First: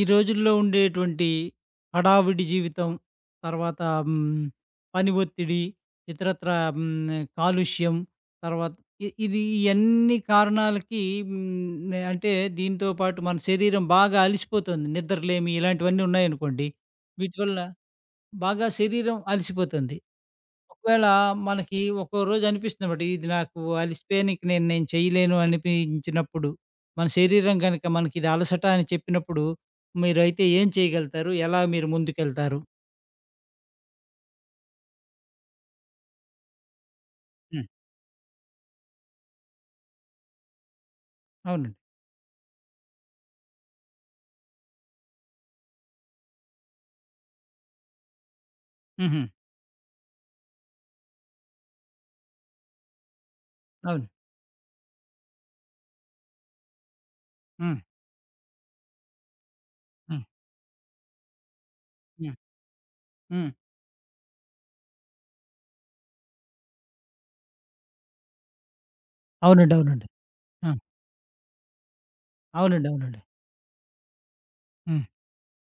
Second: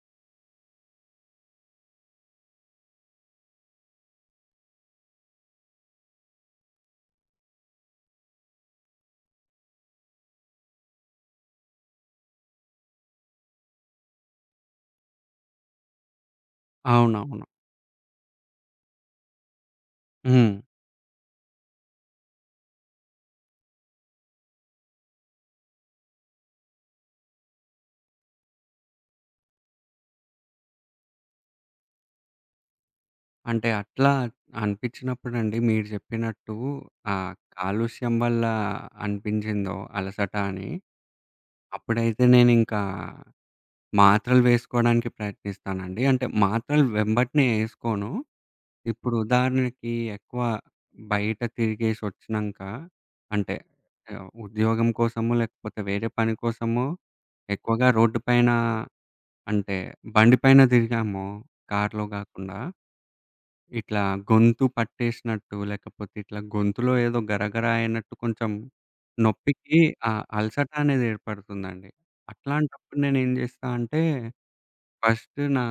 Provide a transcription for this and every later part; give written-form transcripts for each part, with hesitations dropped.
ఈ రోజుల్లో ఉండేటువంటి హడావిడి జీవితం, తర్వాత హ్మ్, పని ఒత్తిడి, ఇతరత్రా హ్మ్, కాలుష్యం, తర్వాత ఇది ఇయన్నీ కారణాలకి హ్మ్, అంటే దీంతో పాటు మన శరీరం బాగా అలిసిపోతుంది. నిద్రలేమి ఇలాంటివన్నీ ఉన్నాయనుకోండి. వీటి అవునవును. వల్ల బాగా శరీరం అలిసిపోతుంది. హ్మ్. ఒకవేళ మనకి ఒక్కో రోజు అనిపిస్తుందన్నమాట. ఇది నాకు అలిసిపోయాను. ఇక నేను నేను చేయలేను అనిపించినప్పుడు, మన శరీరం గనుక మనకిది అలసట అని చెప్పినప్పుడు, మీరైతే ఏం చేయగలుగుతారు? ఎలా మీరు ముందుకెళ్తారు? అంటే అట్లా అనిపించినప్పుడండి మీరు చెప్పినట్టు ఆహ్, హ్మ్. కాలుష్యం వల్ల అనిపించిందో అలసట అని, అవునండి. అప్పుడైతే నేనింకా మాత్రలు వేసుకోవడానికి ప్రయత్నిస్తానండి. అంటే మాత్రలు వెంబటనే ఏసుకోను. ఇప్పుడు హుహు. ఉదాహరణకి ఎక్కువ బయట తిరిగేసొచ్చినంక అంటే అవును. ఉద్యోగం కోసమో, లేకపోతే వేరే పని కోసమో హ్మ్. ఎక్కువగా రోడ్డు పైన అంటే హ్మ్. బండి పైన తిరిగాము కార్‌లో హ్మ్. గాకుండా హ్మ్. ఇట్లా గొంతు పట్టేసినట్టు, లేకపోతే ఇట్లా గొంతులో ఏదో గరగర అయినట్టు కొంచెం అవునండి. నొప్పికి అవునండి. ఆ అలసట ఆ! అనేది ఏర్పడుతుందండి. అవునండి. అట్లాంటప్పుడు అవునండి. నేనేం చేస్తా అంటే, హ్మ్. ఫస్ట్ నా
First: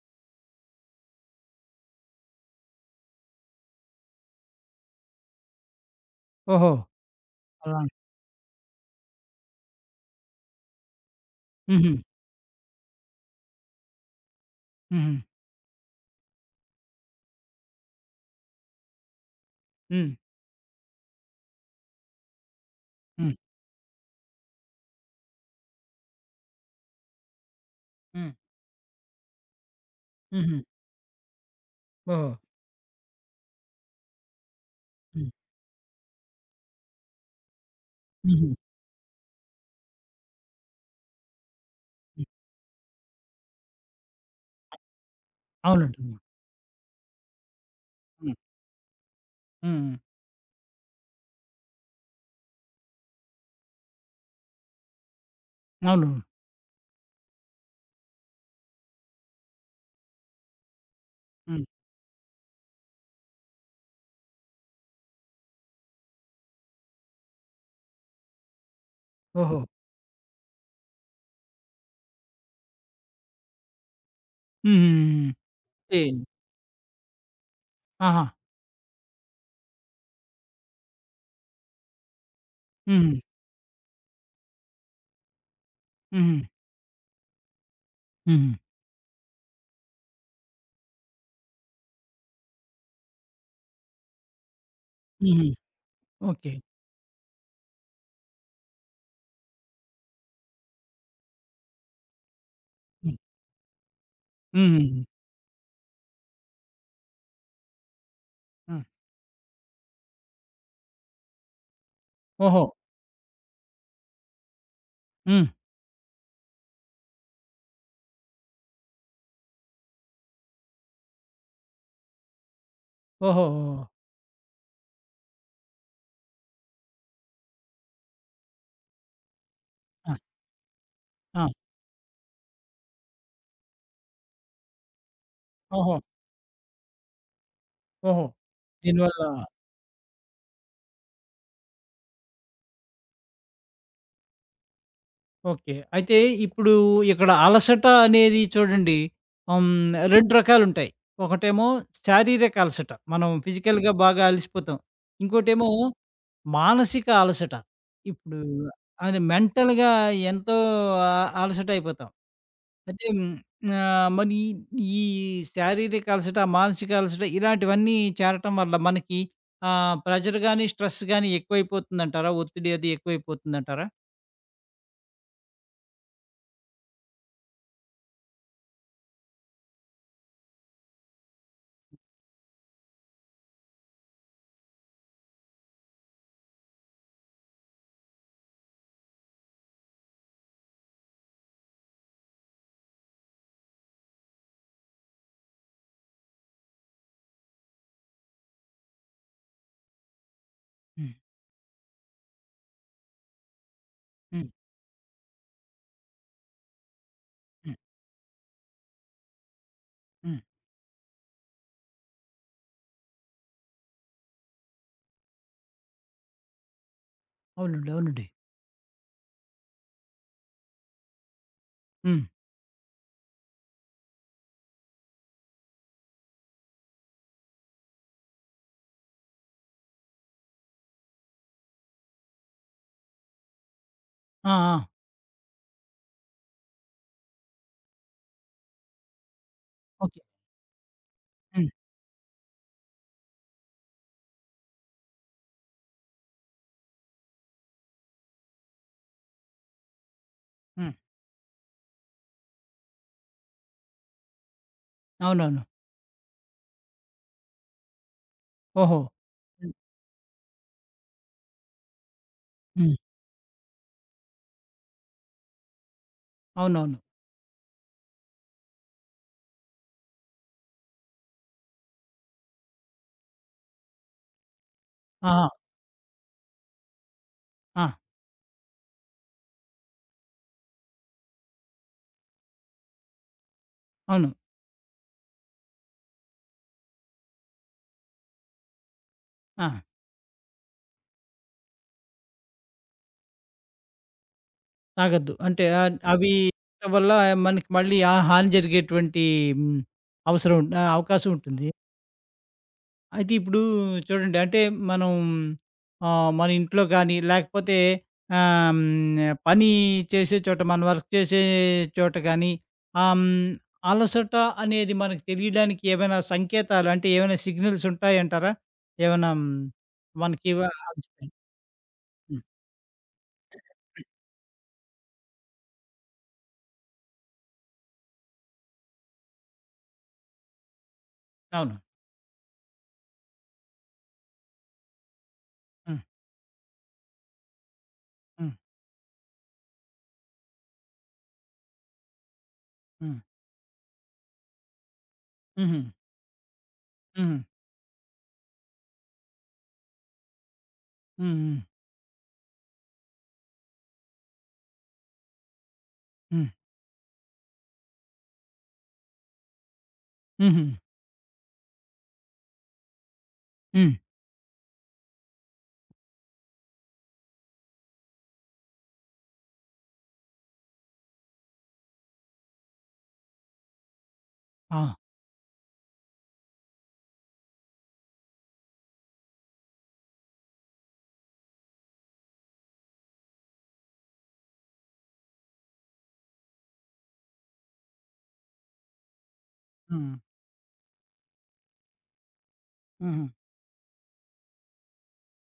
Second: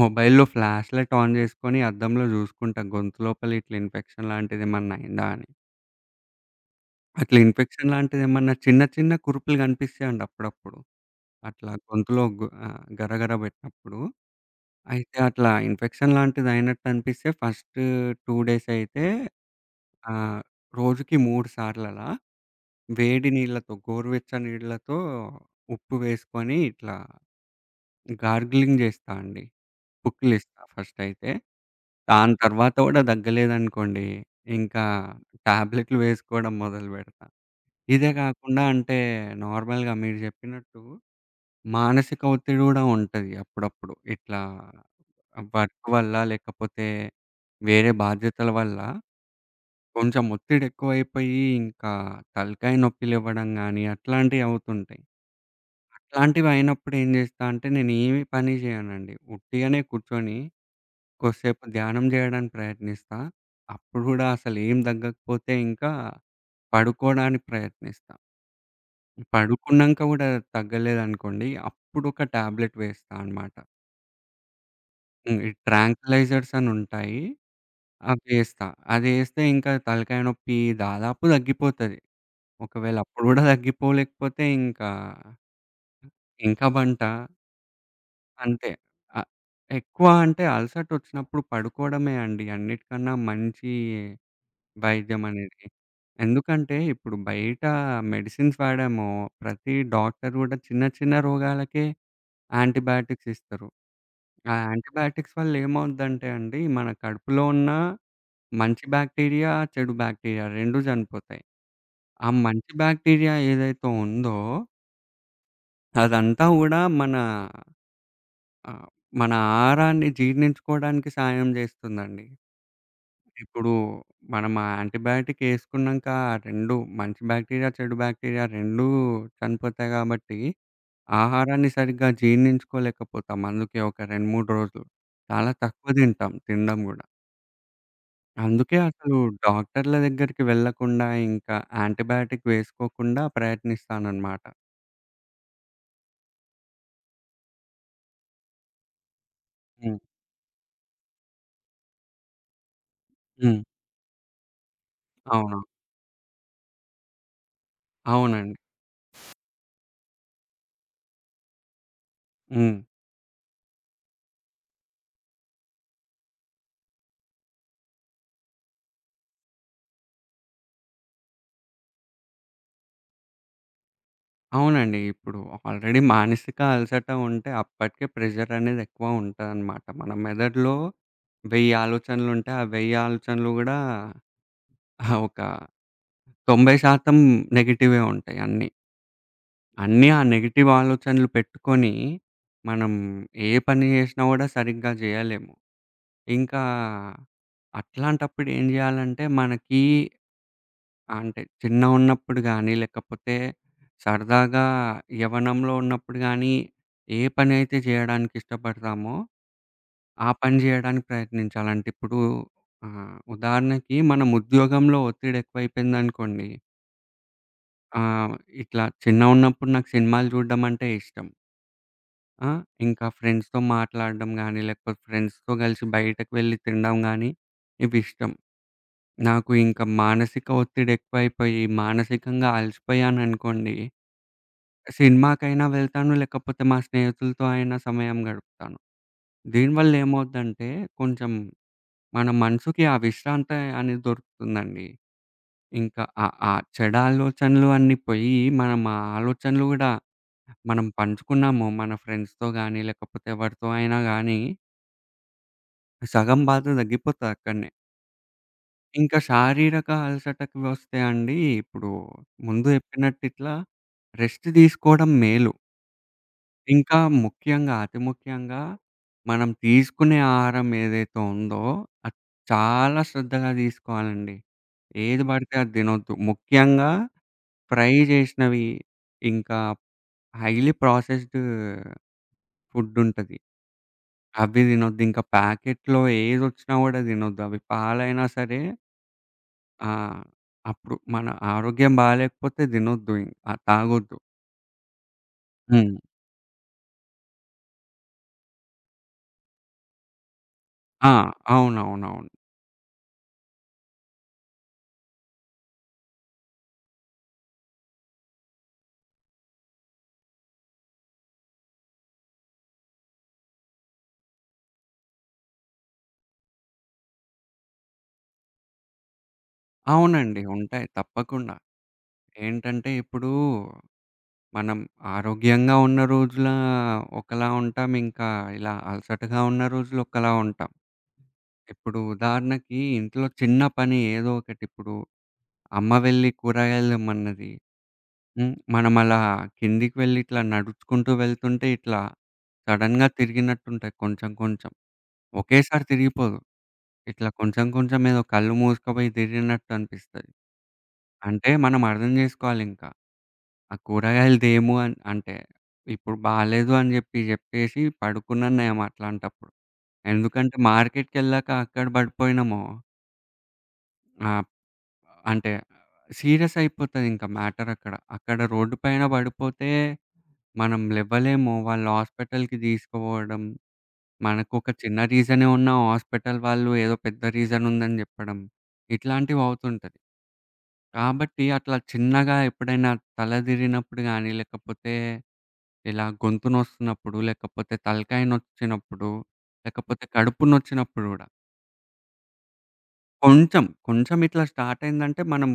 మొబైల్‌లో ఫ్లాష్ లైట్ ఆన్ చేసుకొని అద్దంలో చూసుకుంటా గొంతు లోపల ఇట్లా ఇన్ఫెక్షన్ లాంటిదేమన్నా అయిందా అని. ఓహో! అట్లా అలా ఇన్ఫెక్షన్ లాంటిదేమన్నా చిన్న చిన్న కురుపులు కనిపిస్తాయండి అప్పుడప్పుడు. అట్లా హుహు. గొంతులో గరగర పెట్టినప్పుడు. హుహు. అయితే అట్లా ఇన్ఫెక్షన్ లాంటిదయినట్టు అనిపిస్తే ఫస్ట్ 2 డేస్ అయితే హ్మ్. ఆ! రోజుకి 3 సార్లలా వేడి హ్మ్. నీళ్ళతో, గోరువెచ్చని నీళ్ళతో ఉప్పు వేసుకొని ఇట్లా హ్మ్. గార్గిలింగ్ చేస్తా అండి. హుహు. పుక్కిలిస్తా ఫస్టయితే. ఓహో! దాని తర్వాత కూడా తగ్గలేదనుకోండి, ఇంకా హ్మ్. టాబ్లెట్లు వేసుకోవడం మొదలుపెడతా. ఇదే హుహు. కాకుండా అంటే నార్మల్‌గా మీరు చెప్పినట్టు మానసిక హ్మ్. ఒత్తిడి కూడా ఉంటది అప్పుడప్పుడు. ఇట్లా వర్క్ అవునండి. వల్ల హ్మ్. లేకపోతే వేరే హ్మ్. బాధ్యతల వల్ల హ్మ్. కొంచెం ఒత్తిడెక్కువైపోయి, ఇంకా తలకాయ నొప్పి లెవ్వడం గానీ, అట్లాంటియి అవుతుంటాయి. అవును. ఇట్లాంటివయినప్పుడు ఏం జేస్తా అంటే, నేనేమి పని జేయనండి. ఉట్టిగనే కూర్చొని, కొద్దిసేపు హ్మ్. ధ్యానం జేయడానికి ప్రయత్నిస్తా. అప్పుడు గూడా అసలేం తగ్గకపోతే ఇంకా పడుకోడానికి ప్రయత్నిస్తా. ఓహో! పడుకున్నంక గూడా తగ్గలేదనుకోండి, అప్పుడొక టాబ్లెట్ వేస్తా అనమాట. హ్మ్. హ్మ్. ఈ ఏ ట్రాంక్విలైజర్స్ అనుంటాయి. ఆహా! అవేస్తా. అదేస్తే ఇంకా తలకాయ నొప్పి దాదాపు తగ్గిపోతది. ఒకవేళ హుహు. అప్పుడు గూడా తగ్గిపోలేకపోతే ఇంకా, హుహు. ఇంకా బంట. హుహు. అంతే. ఆహ్, ఎక్కువ అంటే అలసటొచ్చినప్పుడు పడుకోవడమే అండి అన్నిటికన్నా మంచి వైద్యం హుహు. అనేది. ఓకే. ఎందుకంటే ఇప్పుడు బయట మెడిసిన్స్ వాడాము. ప్రతి డాక్టర్ గూడా చిన్న చిన్న రోగాలకే హ్మ్. యాంటీబయాటిక్స్ ఇస్తారు. ఆ హుహుహు. యాంటీబయాటిక్స్ వల్ల ఏమవుద్దంటే అండి మన కడుపులో ఉన్న మంచి హ్మ్. బాక్టీరియా, చెడు బాక్టీరియా 2 చనిపోతాయి. ఆ ఓహో! మంచి బాక్టీరియా ఏదైతే ఉందో హ్మ్. అదంతా గూడా మన ఆహ్, మన ఆహారాన్ని జీర్ణించుకోవడానికి సాయం జేస్తుందండి. ఓహో! ఇప్పుడు ఓహో! మనం ఆ యాంటీబయాటిక్ యేసుకున్నాంక ఆ 2 మంచి బాక్టీరియా, చెడు బాక్టీరియా 2 చనిపోతాయి ఆ! గాబట్టి, ఆ! ఆహారాన్ని సరిగ్గా జీర్ణించుకోలేకపోతాం. అందుకే ఒక 2, 3 రోజులు. చాలా తక్కువ ఓహో! తింటాం తినడం గూడా. ఓహో! అందుకే అసలు దీనివల్ల డాక్టర్ల దగ్గరికి వెళ్ళకుండా ఇంకా యాంటీబయాటిక్ వేసుకోకుండా ప్రయత్నిస్తానన్నమాట. ఓకే. అయితే ఇప్పుడు ఇక్కడ అలసట అనేది చూడండి. హ్మ్. హ్మ్. 2 రకాలుంటాయి. ఒకటేమో శారీరక అలసట. మనం హ్మ్. ఫిజికల్‌గా బాగా అలిసిపోతాం. అవును. ఇంకోటేమో మానసిక అలసట. ఇప్పుడు అవునండి. అది మెంటల్‌గా ఎంతో అ అలసటయిపోతాం. హ్మ్. అయితే హ్మ్. మరి ఈ శారీరక అలసట, మానసిక అలసట ఇలాంటివన్నీ చేరటం వల్ల మనకి ప్రెషర్ గాని, స్ట్రెస్ గాని ఎక్కువైపోతుందంటారా? ఒత్తిడి అది ఎక్కువైపోతుందంటారా? అవునండి. ఇప్పుడు ఆల్రెడీ మానసిక అలసట ఉంటే అప్పటికే ప్రెషర్ అనేది ఎక్కువ ఉంటదనమాట. మన మెదడులో 1000 ఆలోచనలుంటే, ఆ 1000 ఆలోచనలు గూడా ఒక 90% నెగెటివే ఉంటాయి అన్నీ. అన్నీ ఆ నెగెటివ్ ఆలోచనలు పెట్టుకొని, మనం ఏ పని జేసినా గూడా సరిగ్గా జేయలేము. ఇంకా అట్లాంటప్పుడు ఏం జేయాలంటే మనకి హ్మ్. అంటే చిన్నగున్నప్పుడు గానీ, లేకపోతే హ్మ్. సరదాగా యవ్వనంలో ఉన్నప్పుడు గానీ, ఏ పనైతే హ్మ్. జేయడానికిష్టపడతామో, ఆ హ్మ్. పని జేయడానికి ప్రయత్నించాలంటే ఇప్పుడు ఉదాహరణకి మనం ఉద్యోగంలో ఒత్తిడెక్కువైపోయిందనుకోండి. అవునండి. అవునండి. ఆహ్, ఇట్లా చిన్నగున్నప్పుడు నాకు సినిమాలు జూడడం అంటే ఇష్టం. హ్మ్. ఆ! ఇంకా ఫ్రెండ్స్‌తో మాట్లాడడం గానీ, లేకపోతే ఫ్రెండ్స్‌తో కలిసి బయటకు వెళ్లి తినడం గానీ, ఇవిష్టం. నాకు ఇంకా మానసిక ఒత్తిడెక్కువైపోయి, మానసికంగా అలసిపోయాననుకోండి ఆ! ఆ! సినిమాకైనా వెళ్తాను. లేకపోతే మా స్నేహితులతో అయినా సమయం గడుపుతాను. దీనివల్ల ఓకే. ఏమవుద్దంటే కొంచెం హ్మ్. మన మనసుకి ఆ విశ్రాంతి అనేది దొరుకుతుందండి. ఇంకా ఆ ఆ చెడ ఆలోచనలు అన్నీ పోయి, మనం ఆ ఆలోచనలు గూడా మనం హ్మ్. పంచుకున్నాము మన ఫ్రెండ్స్‌తో గానీ, లేకపోతే ఎవరితో అయినా గానీ, అవునవును. సగం బాధ తగ్గిపోతది అక్కడనే. ఓహో! ఇంకా హ్మ్. శారీరక అలసటకి వస్తే అండి, ఇప్పుడు ముందు హ్మ్. చెప్పినట్టు ఇట్లా రెస్ట్ తీసుకోవడం మేలు. ఇంకా అవునవును. ముఖ్యంగా, అతి ముఖ్యంగా మనం తీసుకునే ఆహారం ఏదైతే ఉందో అది చాలా శ్రద్ధగా తీసుకోవాలండి. ఏది ఆహా! పడితే అది తినొద్దు. ముఖ్యంగా ఆ! ఫ్రై చేసినవి, ఇంకా హైలీ ప్రాసెస్డ్ ఫుడ్ ఉంటది. అవును. అవి తినొద్దు. ఇంకా ప్యాకెట్‌లో ఏదొచ్చినా కూడా తినొద్దు. అవి పాలైనా సరే ఆ! ఆ! అప్పుడు మన ఆరోగ్యం బాలేకపోతే తినొద్దు తాగొద్దు. తాగొద్దు. అంటే హ్మ్. అవి వల్ల మనకి మళ్ళీ ఆ హాని జరిగేటువంటి హ్మ్. అవసరం ఉం ఆ, ఆ! అవకాశం ఉంటుంది. అవునవునవును. అయితే ఇప్పుడు చూడండి అంటే మనం మన ఇంట్లో గానీ, లేకపోతే పని చేసే చోట మనం వర్క్ చేసే చోట గానీ, ఆహ్, హ్మ్, అలసట అనేది మనకు తెలియడానికి ఏమైనా సంకేతాలు అంటే ఏమైనా సిగ్నల్స్ ఉంటాయంటారా? ఏమైనా హ్మ్, అవునండి. మనకి ఇవ ఉంటాయి తప్పకుండా. హ్మ్. ఏంటంటే ఇప్పుడు మనం ఆరోగ్యంగా ఉన్న రోజుల ఒకలా ఉంటాం. ఇంకా ఇలా అలసటగా ఉన్న రోజులు ఒకలా ఉంటాం. అవును. ఇప్పుడు ఉదాహరణకి ఇంట్లో చిన్న పని ఏదో ఒకటి ఇప్పుడు అమ్మ హ్మ్. వెళ్లి కూరగాయలు తెమ్మన్నది. హ్మ్. హ్మ్. మనం అలా కిందికి వెళ్లి ఇట్లా నడుచుకుంటూ వెళ్తుంటే ఇట్లా సడెన్‌గా హ్మ్. తిరిగినట్టుంటాయి కొంచెం కొంచెం. హుహు. ఒకేసారి తిరిగిపోదు. ఇట్లా హుహు. కొంచెం కొంచెం ఏదో కళ్ళు మూసుకుపోయి తిరిగినట్టు అనిపిస్తది. హ్మ్. అంటే హ్మ్. మనం అర్థం చేసుకోవాలింకా. ఆ కూరగాయలదేమో అంటే ఇప్పుడు హ్మ్. బాలేదు అని జెప్పి జెప్పేసి పడుకున్నాను నేను అట్లాంటప్పుడు. ఎందుకంటే హుహు. మార్కెట్‌కెళ్ళాక అక్కడ పడిపోయినామో హ్మ్. ఆహ్, అంటే సీరియస్ అయిపోతదింక మ్యాటర్ అక్కడ. అక్కడ రోడ్డు పైన పడిపోతే మనం లెవ్వలేము. వాళ్ళు హాస్పిటల్‌కి తీసుకుపోవడం, మనకొక ఆ! చిన్న రీజనే ఉన్నా హాస్పిటల్ వాళ్ళు ఏదో పెద్ద రీజన్ ఉందని జెప్పడం. ఇట్లాంటివి అవుతుంటది. కాబట్టి అట్లా చిన్నగా ఎప్పుడైనా తల తిరిగినప్పుడు గానీ లేకపోతే ఇలా గొంతు నొస్తున్నప్పుడు, లేకపోతే తలకాయ నొచ్చినప్పుడు, లేకపోతే హ్మ్. కడుపు నొచ్చినప్పుడు గూడా. హుహు. కొంచెం, కొంచెం ఇట్లా స్టార్ట్ అయిందంటే మనం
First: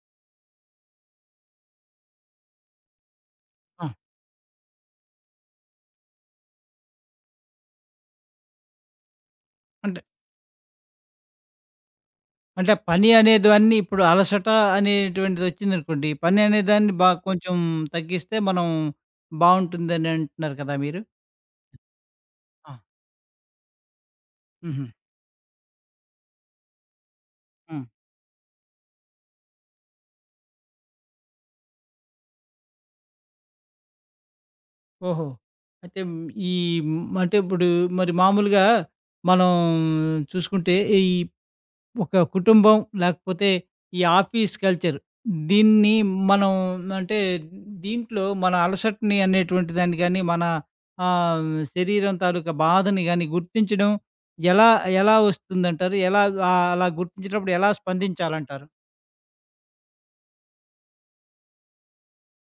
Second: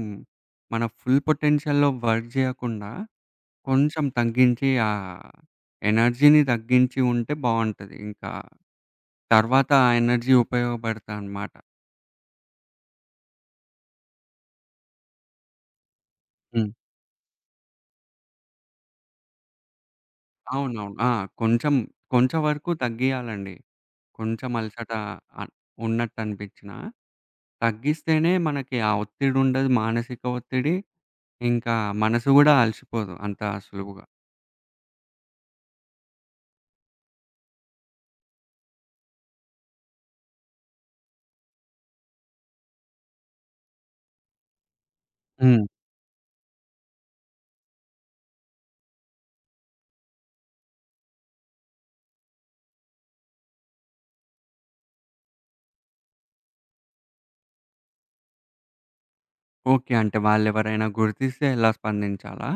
మన ఫుల్ పొటెన్షియల్‌లో వర్క్ జేయకుండా ఆ! కొంచెం తగ్గించి ఆ ఎనర్జీని తగ్గించి ఉంటే బావుంటది. ఇంకా తర్వాత ఆ అంటే ఎనర్జీ ఉపయోగపడతదనమాట. అంటే పని అనేదాన్ని ఇప్పుడు అలసట అనేటువంటిదొచ్చిందనుకోండి. పని హ్మ్. అనేదాన్ని బా కొంచెం తగ్గిస్తే మనం బావుంటుందని అంటున్నారు కదా అవునవును. మీరు? ఆ! కొంచెం, కొంచెం వరకు ఆ! తగ్గియాలండి. కొంచెం హుహు. అలసట అన్ ఉన్నట్టనిపించినా. హ్మ్. తగ్గిస్తేనే మనకి ఆ ఒత్తిడుండదు. మానసిక ఒత్తిడి ఇంకా మనసు గూడా అలసిపోదు అంత సులువుగా. ఓహో! అయితే ఈ అంటే ఇప్పుడు మరి మామూలుగా మనం చూసుకుంటే ఈ ఒక కుటుంబం లేకపోతే ఈ ఆఫీస్ కల్చర్ హ్మ్. దీన్ని మనం అంటే దీంట్లో మన అలసటని అనేటువంటి దాన్ని కానీ మన ఆ, శరీరం తాలూకా బాధని కానీ గుర్తించడం ఎలా ఎలా వస్తుందంటారు ఎలా ఆ, అలా గుర్తించినప్పుడు ఎలా స్పందించాలంటారు? ఓకే. అంటే వాళ్ళెవరైనా గుర్తిస్తే ఎలా స్పందించాలా?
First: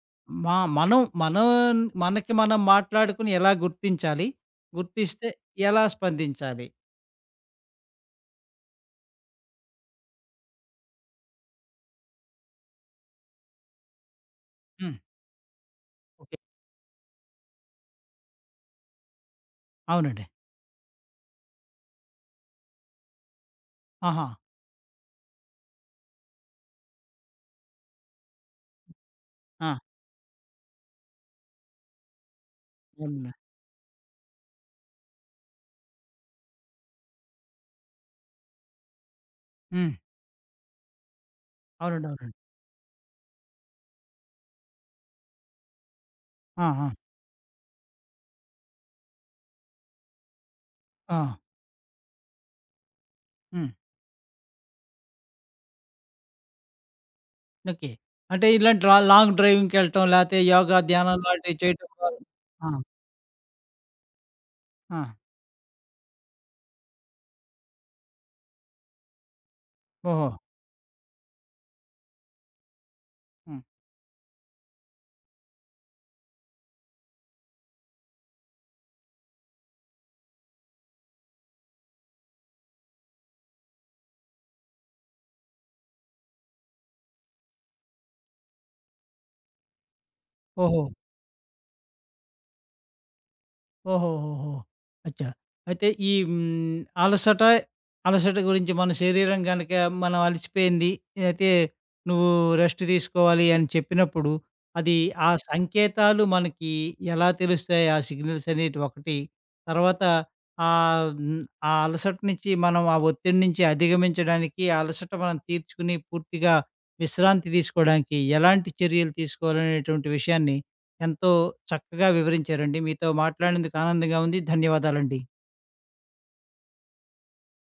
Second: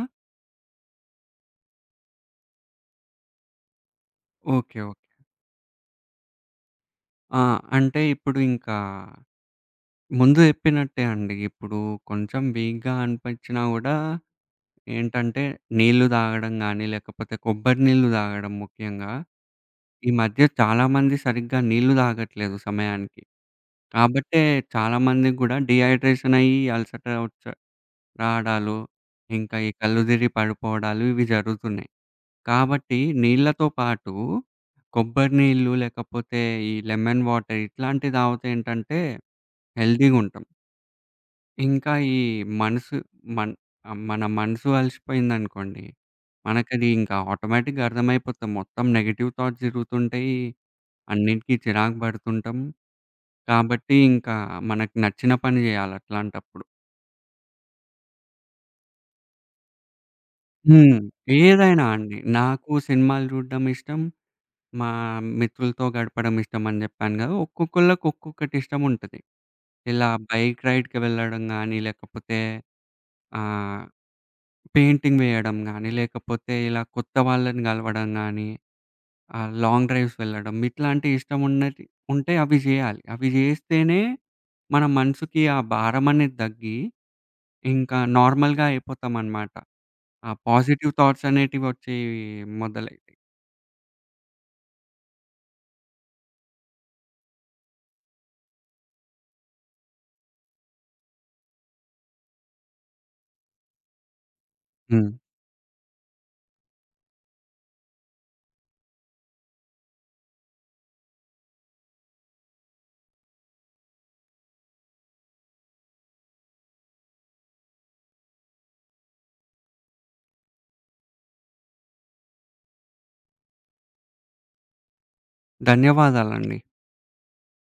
మా మనం మన మనకి మనం మాట్లాడుకుని ఎలా గుర్తించాలి? ఓకే. ఓకే. గుర్తిస్తే ఎలా స్పందించాలి? ఆ! అంటే ఇప్పుడు ఇంకా ముందు చెప్పినట్టే అండి. ఇప్పుడు కొంచెం వీక్‌గా అనిపించినా గూడా ఉమ్, ఏంటంటే నీళ్లు ఓకే. తాగడం గానీ, లేకపోతే కొబ్బరి నీళ్లు తాగడం ముఖ్యంగా. ఈ అవునండి. మధ్య చాలామంది సరిగ్గా నీళ్లు తాగట్లేదు సమయానికి. ఆహా. కాబట్టే చాలామందికి గూడా డీహైడ్రేషన్ అయ్యి అలసట రావడాలు, ఇంకా ఆ, ఈ కళ్ళు తిరిగి పడిపోవడాలు ఇవి జరుగుతున్నాయి. కాబట్టి అవునండి. నీళ్ళతో పాటు కొబ్బరి నీళ్ళు, లేకపోతే ఈ లెమన్ వాటర్ ఇట్లాంటివి తాగితే ఏంటంటే ఉమ్, హెల్తీగుంటాం. ఇంకా అవునండి, అవునండి. ఈ మనసు మన్ మన మనసు అలసిపోయిందనుకోండి, ఆ, మనకది ఆ, ఇంకా ఆటోమేటిక్‌గా అర్థమైపోతాం. మొత్తం నెగెటివ్ థాట్స్ తిరుగుతుంటాయి. ఆ, అన్నిటికి చిరాకు పడుతుంటాం. ఉమ్. కాబట్టి ఇంకా మనకు నచ్చిన పని చేయాలి అట్లాంటప్పుడు. ఓకే. అంటే ఇలాంటి లాంగ్ డ్రైవింగ్‌కెళ్ళటం, లేతే యోగా, హ్మ్. ధ్యానం లాంటివి ఏదైనా చేయటం అండి. ద్వారా ఆ! నాకు సినిమాలు చూడడం ఇష్టం. మా ఆ! మిత్రులతో గడపడం ఇష్టమని జెప్పాను గదా! ఒక్కొక్కళ్ళకి ఒక్కొక్కటి ఇష్టముంటది. ఇలా ఓహో! బైక్ రైడ్‌కి వెళ్ళడం గానీ, లేకపోతే హ్మ్. ఆహ్, పెయింటింగ్ వేయడం గానీ, లేకపోతే ఇలా కొత్త వాళ్ళని గలవడం గానీ, లాంగ్ డ్రైవ్స్ వెళ్ళడం ఇట్లాంటి ఇష్టమున్నటి ఉంటే అవి జేయాలి. అవి జేస్తేనే మన మనసుకి ఆ భారమనేది దగ్గి, ఇంకా నార్మల్‌గా అయిపోతామనమాట. ఆ ఓహో! పాజిటివ్ థాట్స్ అనేటివొచ్చి మొదలైతాయి. ఓహోహోహో! అచ్చా! అయితే ఈ హ్మ్, అలసట, అలసట గురించి మన శరీరం గనక మనం అలసిపోయింది. అయితే నువ్వు రెస్ట్ తీసుకోవాలి అని చెప్పినప్పుడు, అది హ్మ్. ఆ సంకేతాలు మనకి ఎలా తెలుస్తాయి? ఆ సిగ్నల్స్ అనేటివి ఒకటి. తర్వాత ఆహ్, హ్మ్, ఆ అలసట నుంచి మనం ఆ ఒత్తిడి నుంచి అధిగమించడానికి, ఆ అలసట మనం తీర్చుకుని పూర్తిగా విశ్రాంతి తీసుకోవడానికి ఎలాంటి చర్యలు తీసుకోవాలనేటువంటి విషయాన్ని ఎంతో చక్కగా వివరించారండి. మీతో మాట్లాడినందుకు ఆనందంగా ఉంది. ధన్యవాదాలండి. ధన్యవాదాలండి.